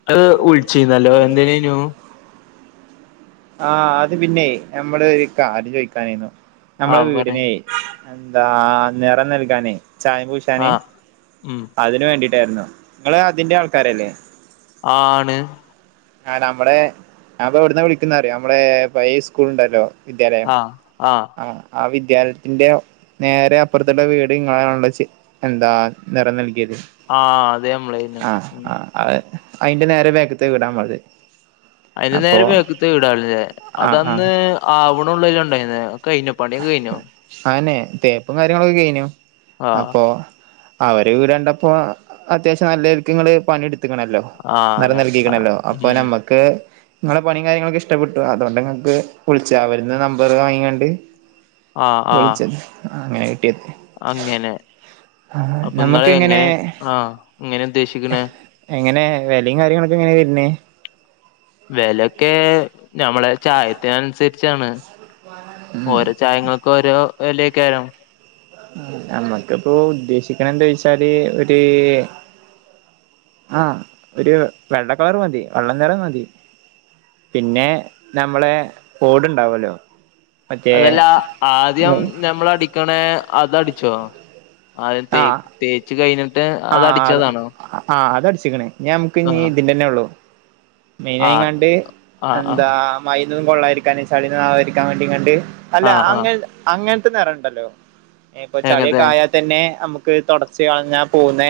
[unintelligible] അത് വിളിച്ചേന് എന്തിന ആഹ് അത് പിന്നെ നമ്മള് ഒരു കാര്യം ചോയിക്കാനായിരുന്നു നമ്മടെ ആഹ് പറയ് വീടിനെ എന്താ നിറം നൽകാനേ ചായ പൂശ ട്ടാന് ആഹ് ഉം അതിന് വേണ്ടിട്ടായിരുന്നു ഇങ്ങള് അതിന്റെ ആൾക്കാരല്ലേ? ആണ് ആഹ് നമ്മുടെ ഞാപ്പൊ എവിടുന്ന വിളിക്കുന്നറിയോ? നമ്മടെ പഴയ സ്കൂൾണ്ടല്ലോ വിദ്യാലയം ആഹ് ആഹ് ആ ആഹ് വിദ്യാലയത്തിന്റെയോ നേരെ അപ്പുറത്തുള്ള വീട് ഇങ്ങനെള്ള എന്താ നിറം നൽകിയത് ആഹ് അത് നമ്മളേയ്നു അ ആഹ് അതിന്റെ നേരെ ബേക്ക്ത്തെ വീടാ നമ്മള്ത് അതിന് നേരെ ബേക്കിലത്തെ വീടല്ലേ ആ ആ അതന്ന് ആവാണുള്ളെ ഉണ്ടായിന കയിഞ്ഞോ പണി ഒകെ കയിഞ്ഞോ ആന്നെ തേപ്പും കാര്യങ്ങളൊക്കെ കഴിഞ്ഞു ആഹ് അപ്പൊ അവര് രണ്ടപ്പോ അത്യാവശ്യം നല്ലര്ക്ക് ങ്ങള് പണിയെട് ണല്ലോ ആഹ് നെറം നമ്മളെ നൽകിക്ക്ണല്ലോ ഉം അപ്പോനമ്മ ക്ക് ങ്ങളെ പണിയും കാര്യങ്ങളൊക്കെ ഇഷ്ടപ്പെട്ടു അതോണ്ട് ങ്ങക്ക് വിളിച്ച അവര്ന്ന് നമ്പർ വാങ്ങിങ്ങാണ്ട് ആഹ് ആഹ് വിളിച്ചത് ആഹ് അങ്ങനെ കിട്ടിയത് അങ്ങനെ അപ്പൊ ഇങ്ങള് നമ്മക്ക് ഇങ്ങനെ എങ്ങനെ ആഹ് എങ്ങനെ ഉദ്ദേശിക്കണെ എങ്ങനെ വിലയും കാര്യങ്ങളൊക്കെ എങ്ങനെ വർന്നേ? വിലൊക്കെ ഞമ്മളെ ചായത്തിന് അനുസരിച്ചാണ് [inaudible] മ ചായങ്ങൾക്ക് ഓരോ വേലയൊക്കാരം നമ്മക്കിപ്പോ ഉദ്ദേശിക്കണ എന്താ ചോച്ചാല് ഒരു ആഹ് ഒരു വെള്ളക്കളറ് മതി വെള്ളനിറം മതി പിന്നെ നമ്മളെ ഓടുണ്ടാവല്ലോ മറ്റേ അതല്ല ആദ്യം ഞമ്മള് അടിക്കണേ അതടിച്ചോ ആഹ് ആ തേ തേച്ച് കഴിഞ്ഞിട്ട് ആ അതടിച്ചതാണോ ഞാ നമ്ക്ക് ഞ്ഞ് ഇതിന്റെന്നെ ള്ളു [inaudible] മെയിൻ ആഹ് നായിങ്ങാണ്ട് ആഹ് എന്താ ആഹ് മഴയൊന്നും കൊള്ളായിരിക്കാന് ചളി ഒന്നും ആവാതിരിക്കാണ്ട് അല്ല ആഹ് ആഹ് അങ്ങൻ അങ്ങനത്തെ നെറൊ ണ്ടല്ലോ ഇപ്പൊ എങ്ങത്തെ ചളിയൊക്കെ ആയാ തന്നെ നമുക്ക് തുടച്ച് കളഞ്ഞാ പോകുന്നേ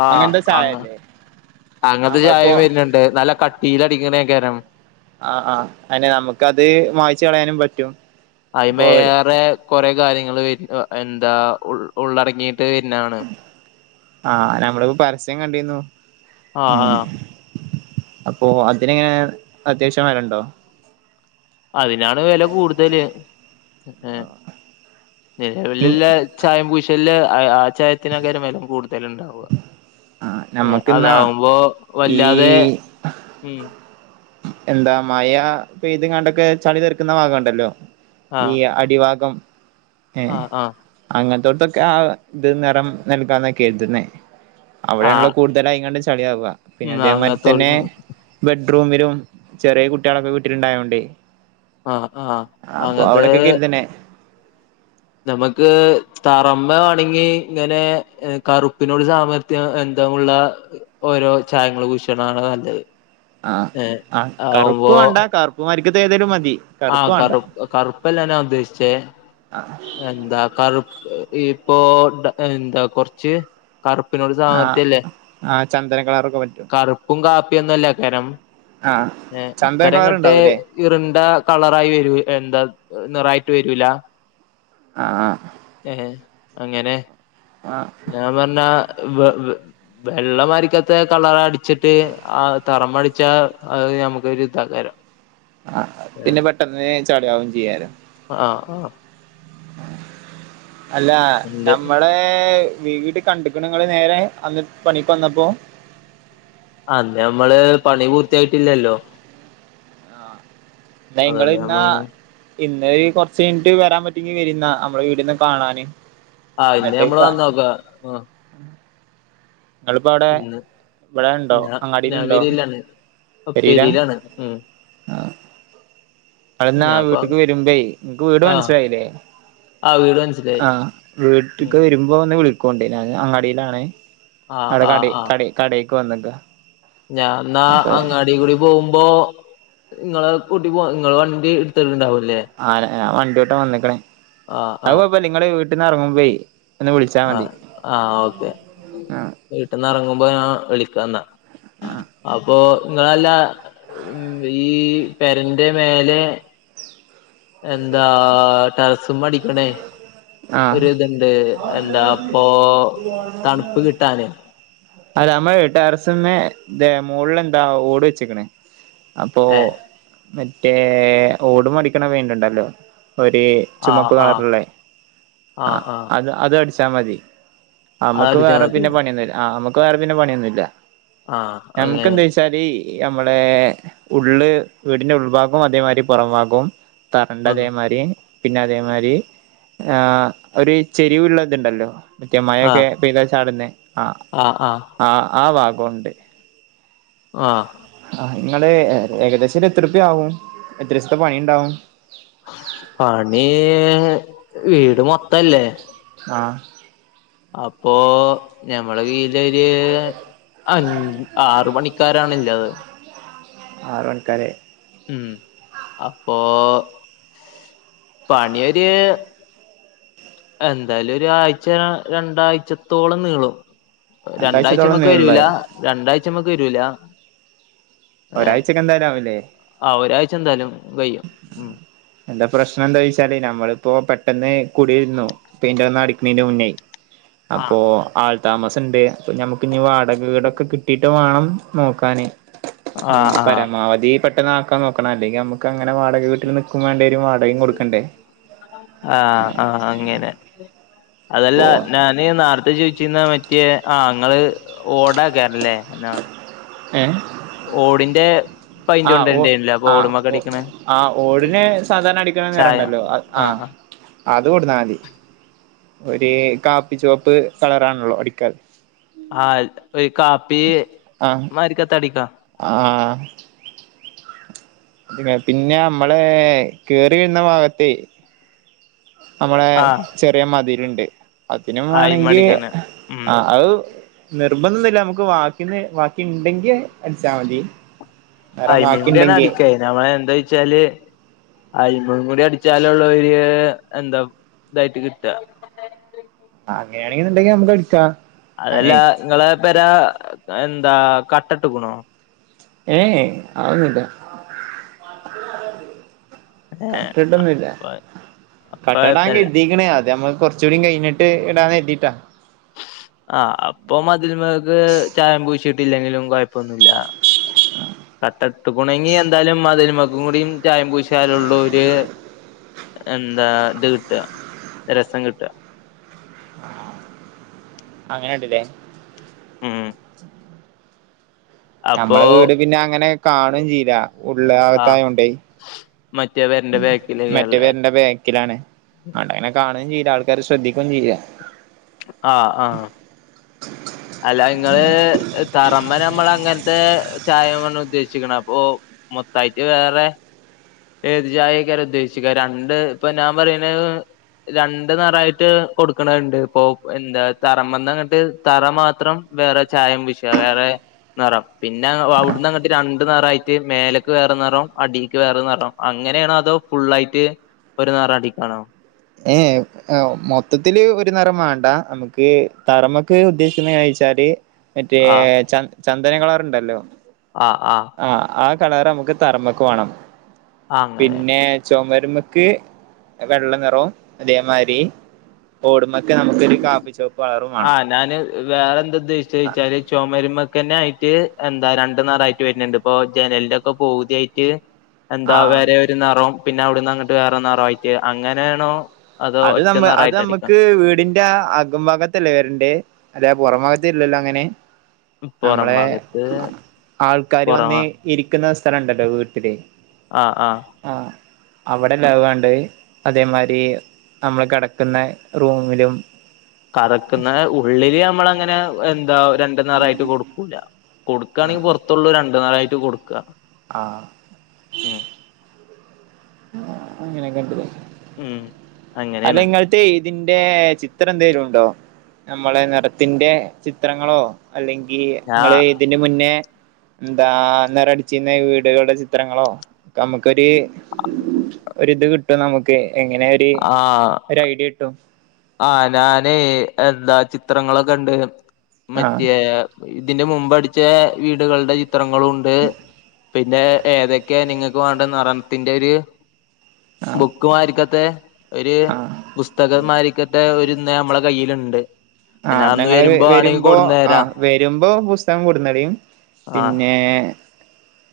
ആഹ് അങ്ങനത്തെ ആണ് ചായല്ലേ അങ്ങനത്തെ നമ്മളിപ്പോ ചായം വര്ന്നുണ്ട് നല്ല കട്ടില് അടിക്കണകരം ആഹ് ആഹ് അതന്നെ നമുക്കത് മായിച്ചു കളയാനും പറ്റും അപ്പൊ അതിമേ ഏറെ കൊറെ കാര്യങ്ങൾ എന്താ ഉള് ഉള്ളറങ്ങി ആഹ് നമ്മള് പരസ്യം കണ്ടിര്ന്നു ആഹ് ഉം ആഹ് അപ്പോ അതിനെങ്ങനെ അത്യാവശ്യം വേലണ്ടോ അതിനാണ് വേല കൂടുതല് ഏ നിലവിലില്ല ചായം പൂശല് അഹ് ആഹ് ചായത്തിനാക്കരം വെലം കൂടുതൽ ഉണ്ടാവ ആ നമ്മക്കിന്നാ അതാവുമ്പോ ഈ വല്ലാതെ ഉം എന്താ മയാ പെയ്തെങ്ങാണ്ടൊക്കെ ചളി തെറിക്കുന്ന ഭാഗവുണ്ടല്ലോ ഈ ആഹ് അടിഭാഗം ഏഹ് ആഹ് ആഹ് അങ്ങനത്തോടുത്തൊക്കെ ആഹ് ഇത് നെറം നൽകാന്ന കർത് ന്നേ അവിടെയാണല്ലോ ആഹ് കൂടുതലായിങ്ങാണ്ട് ചളിയാവ പിന്നെ ഉം അതേമാതിരി തന്നെ അങ്ങത്തോട് ബെഡ്റൂമിലും ചെറിയ കുട്ടികളൊക്കെ വിട്ടിലുണ്ടായോണ്ടെ ആഹ് ആഹ് അപ്പൊ അങ്ങത്തെ അവിടൊക്കെക്കെ ഇതന്നെ നമുക്ക് തറമെ തൊടങ്ങി ഇങ്ങനെ കറുപ്പിനോട് സാമയം ബന്ധമുള്ള ഓരോ ചായങ്ങള് പൂശാണാണ് നല്ലത് ആഹ് ഏഹ് ആ കറുപ്പ് ആവുമ്പോ വേണ്ട കറുപ്പ് മാരിക്കത്തെ ഏതേലും മതി ആഹ് കറുപ്പ് കറുപ്പല്ലാംനാ ഉദ്ദേശിച്ചേ ആ എന്താ കറുപ് ഇപ്പോ എന്താ കൊറച്ച് കറുപ്പിനോട്‌ ആഹ് സാമിത്യല്ലേ ആഹ് ചന്ദന കളറൊക്കെ പറ്റും കറുപ്പും കാപ്പിയോന്നല്ല കെരം ആഹ് ഏഹ് ചന്ദന കളർ അത്രെങ്ങട്ട് ഉണ്ടാവൂലേ ഇറ്ണ്ടാ കളറായി വരൂ എന്താ നിറായിട്ട് വരുല്ല ആഹ് ഏഹ് അങ്ങനെ ആഹ് ഞാന് പറഞ് [inaudible] വെള്ളം അരിക്കത്ത കളർ അടിച്ചിട്ട് ആഹ് തറമടിച്ച അത് നമുക്കൊരുതകരം ആഹ് പിന്നെ പെട്ടെന്ന് ചളി ആവുവേം ചെയ്യാല ആഹ് ആഹ് അല്ല ഉണ്ട് ഞമ്മള് വീട് കണ്ട്ക്ക്ണ ങ്ങള് നേരെ അന്ന് പണിക്ക് വന്നപ്പോ? അത നമ്മള് പണി പൂർത്തിയായിട്ടില്ലല്ലോ നൈങ്ങള് അതുകൊണ്ട് ഇന്നാ നമ്മള് ഇന്ന് കൊറച്ച് കഴിഞ്ഞിട്ട് വരാൻ പറ്റങ്കി വരിന്നാ അമ്മളെ വീടിന്ന് കാണാന് ആഹ് ഇന്ന് എന്നിട്ട് നമ്മള് കാ വന്നോക്ക ആഹ് നിങ്ങളിപ്പോ അവിടെ ഇന്ന് ഇവിടെ ഉണ്ടോ ഞ അങ്ങാടിയിലുണ്ടോ ഞാവേരെലാണ് പെരേലാ അപ്പെരിയിലാണ് മ് അതല്ല ഞാൻപ്പ വീട്ടേക്ക് വരുമ്പേ നിനക്ക് വീട് ആഹ് മനസ്സിലായില്ലേ ആഹ് വീട് മനസ്സിലായി ആഹ് ഉം വീട്ട്ക്ക് വരു ഇപ്പ വന്ന് വിളികൊണ്ട് ഞാന് അങ്ങാടിയിലാണ് ആഹ് നടെ ആഹ് കടെ ആഹ് കടെ കടേക്ക് വന്നെക്ക ഞാൻ ന്നാ അങ്ങാടി കൂടി പോകുമ്പോ നിങ്ങളെ കൂട്ടി പോ നിങ്ങള് വണ്ടി എടുത്തിട്ടണ്ടാവോ ആര ഞാ വണ്ടി ഓട്ടാ വന്ന്ക്ക്ണ് ആഹ് അഹ് ആഹ് കൊയപ്പലെ നിങ്ങള് വീട്ടിൽന്ന് ഇറങ്ങുമ്പേ എന്നെ വിളിച്ചാ മതി ആഹ് ആഹ് ഓക്കെ ആഹ് വീട്ടന്ന് ഇറങ്ങുമ്പോ ഞാൻ വിളിക്കാന്നാ അപ്പൊ നിങ്ങളല്ല ഈ പെരന്റെ മേലെ എന്താ ടെറസുമെടിക്കണേ ആഹ് ഒര് ഇത്ണ്ട് എന്താ ഇപ്പൊ തണുപ്പ് കിട്ടാന് അത് നമ്മൾ ടെറസ്സുമേ ദേ മോളിൽ എന്താ ഓട് വെച്ചേക്കണ് അപ്പൊ ഏഹ് മറ്റേ ഓട് മെ അടിക്കണ പെയിന്റുണ്ടല്ലോ ഒരു ആഹ് ചുമപ്പ് ആഹ് കളറുള്ളെ ആ ആഹ് ആഹ് അത് അത് അടിച്ചാ മതി അത് ഞമ്മക്ക് അടിച്ചാ വേറെ മതി പിന്നെ പണിയൊന്നുല്ല ആ നമ്മ ഇപ്പ ആർക് പിന്നെ പണിയൊന്നുമില്ല ആഹ് നമുക്ക് അങ്ങനെ എന്താ വെച്ചാല് ഈ അമ്മളെ ഉള്ള് വീടിന്റെ ഉൾഭാഗും അതേമാതിരി പുറംഭാഗും ആഹ് തറണ്ടതെമാരി പിന്നെ അതേമാരി ആഹ് ഒരു ചെരിവ് ഉള്ളതുണ്ടല്ലോ മറ്റേ മഴൊക്കെ ആഹ് പെയ്താ ചാടുന്ന ആഹ് ആഹ് ആഹ് ഭാഗോണ്ട് ആഹ് ആഹ് ഇങ്ങള് ഏകദേശം ഇതെത്ര റുപ്യ ആവും എത്ര സത്തെ പണി ഇണ്ടാവും പണി വീട് മൊത്തല്ലേ ആഹ അപ്പോ ഞമ്മളെ കീഴിലൊര് അൻ ആറ് പണിക്കാരാണിള്ളത് ആറ് മണിക്കാലെ ഉം അപ്പോ പണിയൊര് എന്തായാലും ഒരാഴ്ച്ച രണ്ടാഴ്ച്ച ത്തോളം നീളും രണ്ടാഴ്ചത്തോളം രണ്ടാഴച്ചമ്മക്ക് വരൂല നീളുല്ലേ രണ്ടാഴ്ച്ച മ്മക്ക് വരൂല ഏ ഒരാഴ്ചക്കെ എന്തായാലും ആവുല്ലേ ആ ഒരാഴ്ച്ച എന്തായാലും വയും ഉം എന്താ പ്രശ്നം എന്താ ചോയ്ച്ചാല് നമ്മളിപ്പോ പെട്ടെന്ന് കുടിയിരുന്നു പെയ്ന്റെറന്ന് അടുക്കുന്നതിന്റെ മുന്നേ ആഹ് അപ്പൊ ആൾ താമസണ്ട് അപ്പൊ ഞമ്മക്ക് ഇനി വാടക വീടൊക്കെ കിട്ടിട്ട് വാണം നോക്കാന് ആഹ് ആഹ് പരമാവധി പെട്ടന്ന്ആക്കാൻ നോക്കണം അല്ലെങ്കിൽ നമുക്ക് അങ്ങനെ വാടക വീട്ടിൽ നിക്കും വേണ്ടരും വാടക ആഹ് ആഹ് അങ്ങനെ അതല്ല ഇപ്പോ ഞാന് നേർത്തെ ചോദിച്ചിരുന്ന മറ്റേ ആഹ് ഇങ്ങള് ഓടക്കാറില്ലേ ഏ ഓടിന്റെ പൈന്റ് ആഹ് ഒ കൊണ്ടരണ്ടേനില്ലേ അപ്പൊ ആഹ് ഓടുമ്മക്കടിക്കണേ ഒആഹ് ഓടിന് സാധാരണ അടിക്കണ ചായ നിറുണ്ടല്ലോ ആഹ് അത് കൊട്ന്നമതി ഒരു കാപ്പി ചുവപ്പ് കളറാണല്ലോ അടിക്കാൻ ആഹ് ഒരു കാപ്പി ആ മാരിക്കാത്തടിക്ക ആ പിന്നെ നമ്മള് കേറി വരുന്ന ഭാഗത്തേ നമ്മടെ ആഹ് ചെറിയ മതിര്ണ്ട് അതിനും അയിമ വേണെങ്കിൽ അടിക്കാന് ഉം ആ അത് നിർബന്ധമൊന്നുമില്ല നമുക്ക് വാക്കി ഇണ്ടങ്കിൽ അടിച്ചാൽ മതി വേറെ അയ്മീ കുടി ബാക്കിണ്ടെങ്കി അടിക്കായിന്നുനമ്മള് എന്താ വെച്ചാല് ആ ഇവെടെം കൂടി അടിച്ചാലുള്ള ഒരു എന്താ ഇതായിട്ട് കിട്ട്ക. ആ അങ്ങനെയാണെണ്ടെങ്കി നമ്മക്ക് ഇട്ക്കാ അതല്ല നിങ്ങളെ പെര എന്താ കട്ട ഇട്ട് ക്ക്ണോ ഏഹ് ആന്നുല്ല ഏഹ് കട്ടിട്ടൊന്നുമില്ല അപ്പ കട്ടടാൻ അപ്പഴത്തല്ല കെര്തീക്ക്‌ണ് അത് നമ്മ കൊറ കൊറച്ച് കൂടി കയിഞ്ഞിട്ട് ഇടാന്ന് കരുതീട്ടാ ആഹ് അപ്പം മതിൽമേക്ക് ചായം പൂശിട്ടില്ലെങ്കിലും കൊഴപ്പൊന്നുമില്ല. കട്ടത്തു ഉണെങ്ങി എന്തായാലുമതിലുമക്കും ചായം പൂശിയാലുള്ളൊര്. എന്താ ഇത് കിട്ട രസം കിട്ട അങ്ങനെണ്ട് ല്ലേ ഉം അപ്പൊ നമ്മളെവീട് പിന്നെ അങ്ങനെ കാണു ചെയില്ല ഉള്ളേ ആഹ് അകത്തായോണ്ടേ. മറ്റേ പേരന്റെ മറ്റു ബേക്കിലേക്കല്ലേ പേരുന്റെ ബാ ക്കിലാണ് അവടെ അങ്ങനെ കാണേം ചെയ്ല്ല ആൾക്കാര് ശ്രദ്ധിക്കും ചെയ്യില്ല ആഹ് ആഹ് അല്ല നിങ്ങള് തറമെനമ്മൾ അങ്ങനത്തെ ചായമ്ആണ് ഉദ്ദേശിക്കണ അപ്പൊ മൊതയിട്ട് വേറെ ഏത് ചായെക്കാരെയുദ്ദേശിക്ക. രണ്ട് ഇപ്പ ഞാൻ പറയുന്നത്. രണ്ട് നറയിട്ട് കൊടുക്കണണ്ട് ഇപ്പൊ എന്താ തറമ്മന്ന് അങ്ങട്ട് തറ മാത്രം വേറെ ചായം പൂശിയോ വേറെ? നെറം പിന്നെ അവിടന്ന് അങ്ങട്ട് രണ്ട് നെറയിട്ട് മേലേക്ക് വേറെ നെറം അടിക്ക് വേറെ നെറം അങ്ങനെയാണോ അതോ ഫുള്ളായിട്ട് ഒരു നാറാടി കാണോ ഏഹ് ആ മൊത്തത്തില് ഒരു നിറം വേണ്ട നമുക്ക് തറമൊക്കെ ഉദ്ദേശിക്കുന്നവെച്ചാല് മറ്റേ ആഹ് ച ചന്ദന കളറുണ്ടല്ലോ ആഹ് ആഹ് ആഹ് ആ കളർ നമുക്ക് തറമക്ക് വേണം അങ്ങനെ പിന്നെ ചോമരുമ്മക്ക് ക്ക് വെള്ള നിറോം അതേമാരി ഓടുമ്പൊക്കെ നമ്മുക്കൊരു കാപ്പിച്ചൊവപ്പ് കളർ വേണം ആഹ് ഞാന് വേറെന്താദേശിച്ച് ച്ചാല് ചൊമരുമക്കന്നെ ആയിട്ട് എന്താ രണ്ടു നറായിട്ട് വരുന്നുണ്ട്. ഇപ്പൊ ജനലിന്റെ ഒക്കെ പൗതിയായിട്ട് ആ എന്താ വേറെ ഒരു നറോം പിന്നെ അവ്ടുന്നങ്ങട്ട് വേറെ നറോയിട്ട് അങ്ങനെയാണോ അതോ അത് ഒറ്റ നമ്മ അത് നിറായിട്ട് അടിക്കാം നമ്മുക്ക് വീടിൻ ല്ലാ അകം ബാഗത്തല്ലേ വരേണ്ടേ? അതെ പൊറം ബാഗത്തില്ലല്ലോയങ്ങനെ. നമ്മള പുറം ഭാഗത്ത് ആൾക്കാര് പുറമ വന്ന് ഇരിക്കുന്ന സ്ഥലണ്ടല്ലോ വീട്ടില് ആഹ് ആഹ് ആഹ് അവിടല്ല അത് വേണ്ടത് അതേമാരി നമ്മള് കടക്കുന്ന റൂമിലും തറക്കന്ന ഉള്ളില് നമ്മള് അങ്ങനെ എന്താ രണ്ടു നിറമായിട്ട് കൊടുക്കൂല കൊടുക്കാണെങ്കിൽ പുറത്തുള്ളൂ രണ്ടു നരായിട്ട് കൊടുക്ക ആഹ് ഉമ് ഉമ് ഇങ്ങനെ കണ്ട് ഉം അങ്ങനെയാണ് അല്ലെങ്ങൾ മറ്റേ ഇതിന്റെ ചിത്രന്തെലും ഉണ്ടോ നമ്മളെ നിറത്തിന്റെ ചിത്രങ്ങളോ അല്ലെങ്കീ ഞാ ങ്ങളേ ഇതിന് മുന്നേ എന്താ അന്നേരം അടിച്ചിരുന്ന വീടുകളുടെ ചിത്രങ്ങളോ നമുക്കൊരു ഒരിത് കിട്ടും നമുക്ക് എങ്ങനെ ഒര് ആഹ് ഒരയിഡിയ കിട്ടും ആഹ് ഞാനേ എന്താ ചിത്രങ്ങളൊക്കെ ഉണ്ട് ആഹ് മറ്റേ ഇതിന്റെ മുമ്പ് അടിച്ച വീടുകളുടെ ചിത്രങ്ങളുണ്ട് പിന്നെ ഏതൊക്കെയ നിങ്ങൾക്ക് വേണ്ട നിറത്തിന്റെ ഒരു ആഹ് ബുക്ക് മാരിക്കത്തെ ഒരു ആഹ് പുസ്തകം മാരിക്കത്തെ ഒരു ന്ന നമ്മളെ കയ്യിലുണ്ട് ആ ഞാൻ അന്ന് ഞങ്ങള് ആണെങ്കി വരുമ്പോ കൊടുന്ന് തരാം ആഹ് വരുമ്പോ പുസ്തകം കൊടുന്നളീ ആഹ് പിന്നെ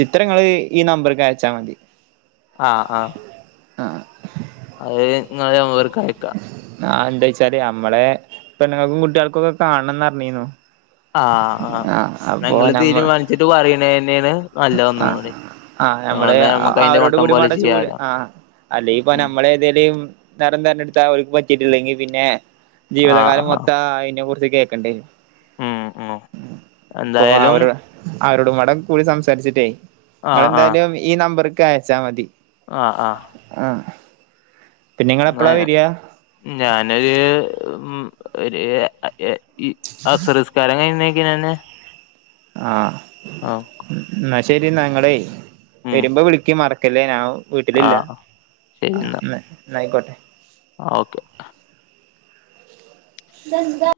ചിത്രങ്ങള് ഈ നമ്പർക്ക് അയച്ചാ മതി. ആഹ് ആഹ് ആഹ് അഹ് [unintelligible] വർക്കയക്കാം ആഹ് എന്താ വെച്ചാല് നമ്മളെ പെണ്ണുങ്ങൾക്കും കുട്ടികൾക്കും ഒക്കെ കാണണം എന്ന് പറഞ്ഞീന്നു ആഹ് ആഹ് ഇന്ന ഇങ്ങള് നമ്മൾ തീരുമാനിച്ചിട്ട് പറിയണ തന്നെയാണ് നല്ലത് ഒന്നും ആഹ് കൂടി ആഹ് നമ്മള് ഞമ്മക്ക് അതിന്റെ അവരോട് മട്ടം കൂടി പോലെ മടച്ചൂട് ചെയ്യാലോ ആ അല്ലെങ്കി ഇപ്പ ഉം നമ്മള് എലും നടന്നഞ്ഞെടുത്ത അവക്കും പറ്റിട്ടില്ലെങ്കിൽ പിന്നെ ആഹ് ജീവിതകാലം ആഹ് മൊത്തം അതിനെ കുറിച്ച് കേക്കണ്ടേ ഉം ഉം പ്പൊ എന്തായാലും അവരു അവരോടും പാടെ കൂടി സംസാരിച്ചിട്ടേയ് ആഹ് ആഹ് നിങ്ങെളെന്താലും ഈ നമ്പറിക്ക് അയച്ചാ മതി. ആഹ് ആഹ് ആഹ് പിന്നെ നിങ്ങള് എപ്പളാ വരിക ഞാനൊരു ഒരു എ ഇ അസറ്സ്ക്കാരം കയ്ഞ്ഞേക്ക്നെന്നേ ആഹ് ആഹ് ന്നാ ശരിന്നാ ഞങ്ങളേ ഉം വരുമ്പോ വിളിക്കിം മറക്കല്ലേ ഞാൻ വീട്ടിലില്ല ആഹ് ആഹ് ഇന്ന ഇന്നായിക്കോട്ടെ ആഹ്ഓക്കെ തെന്താ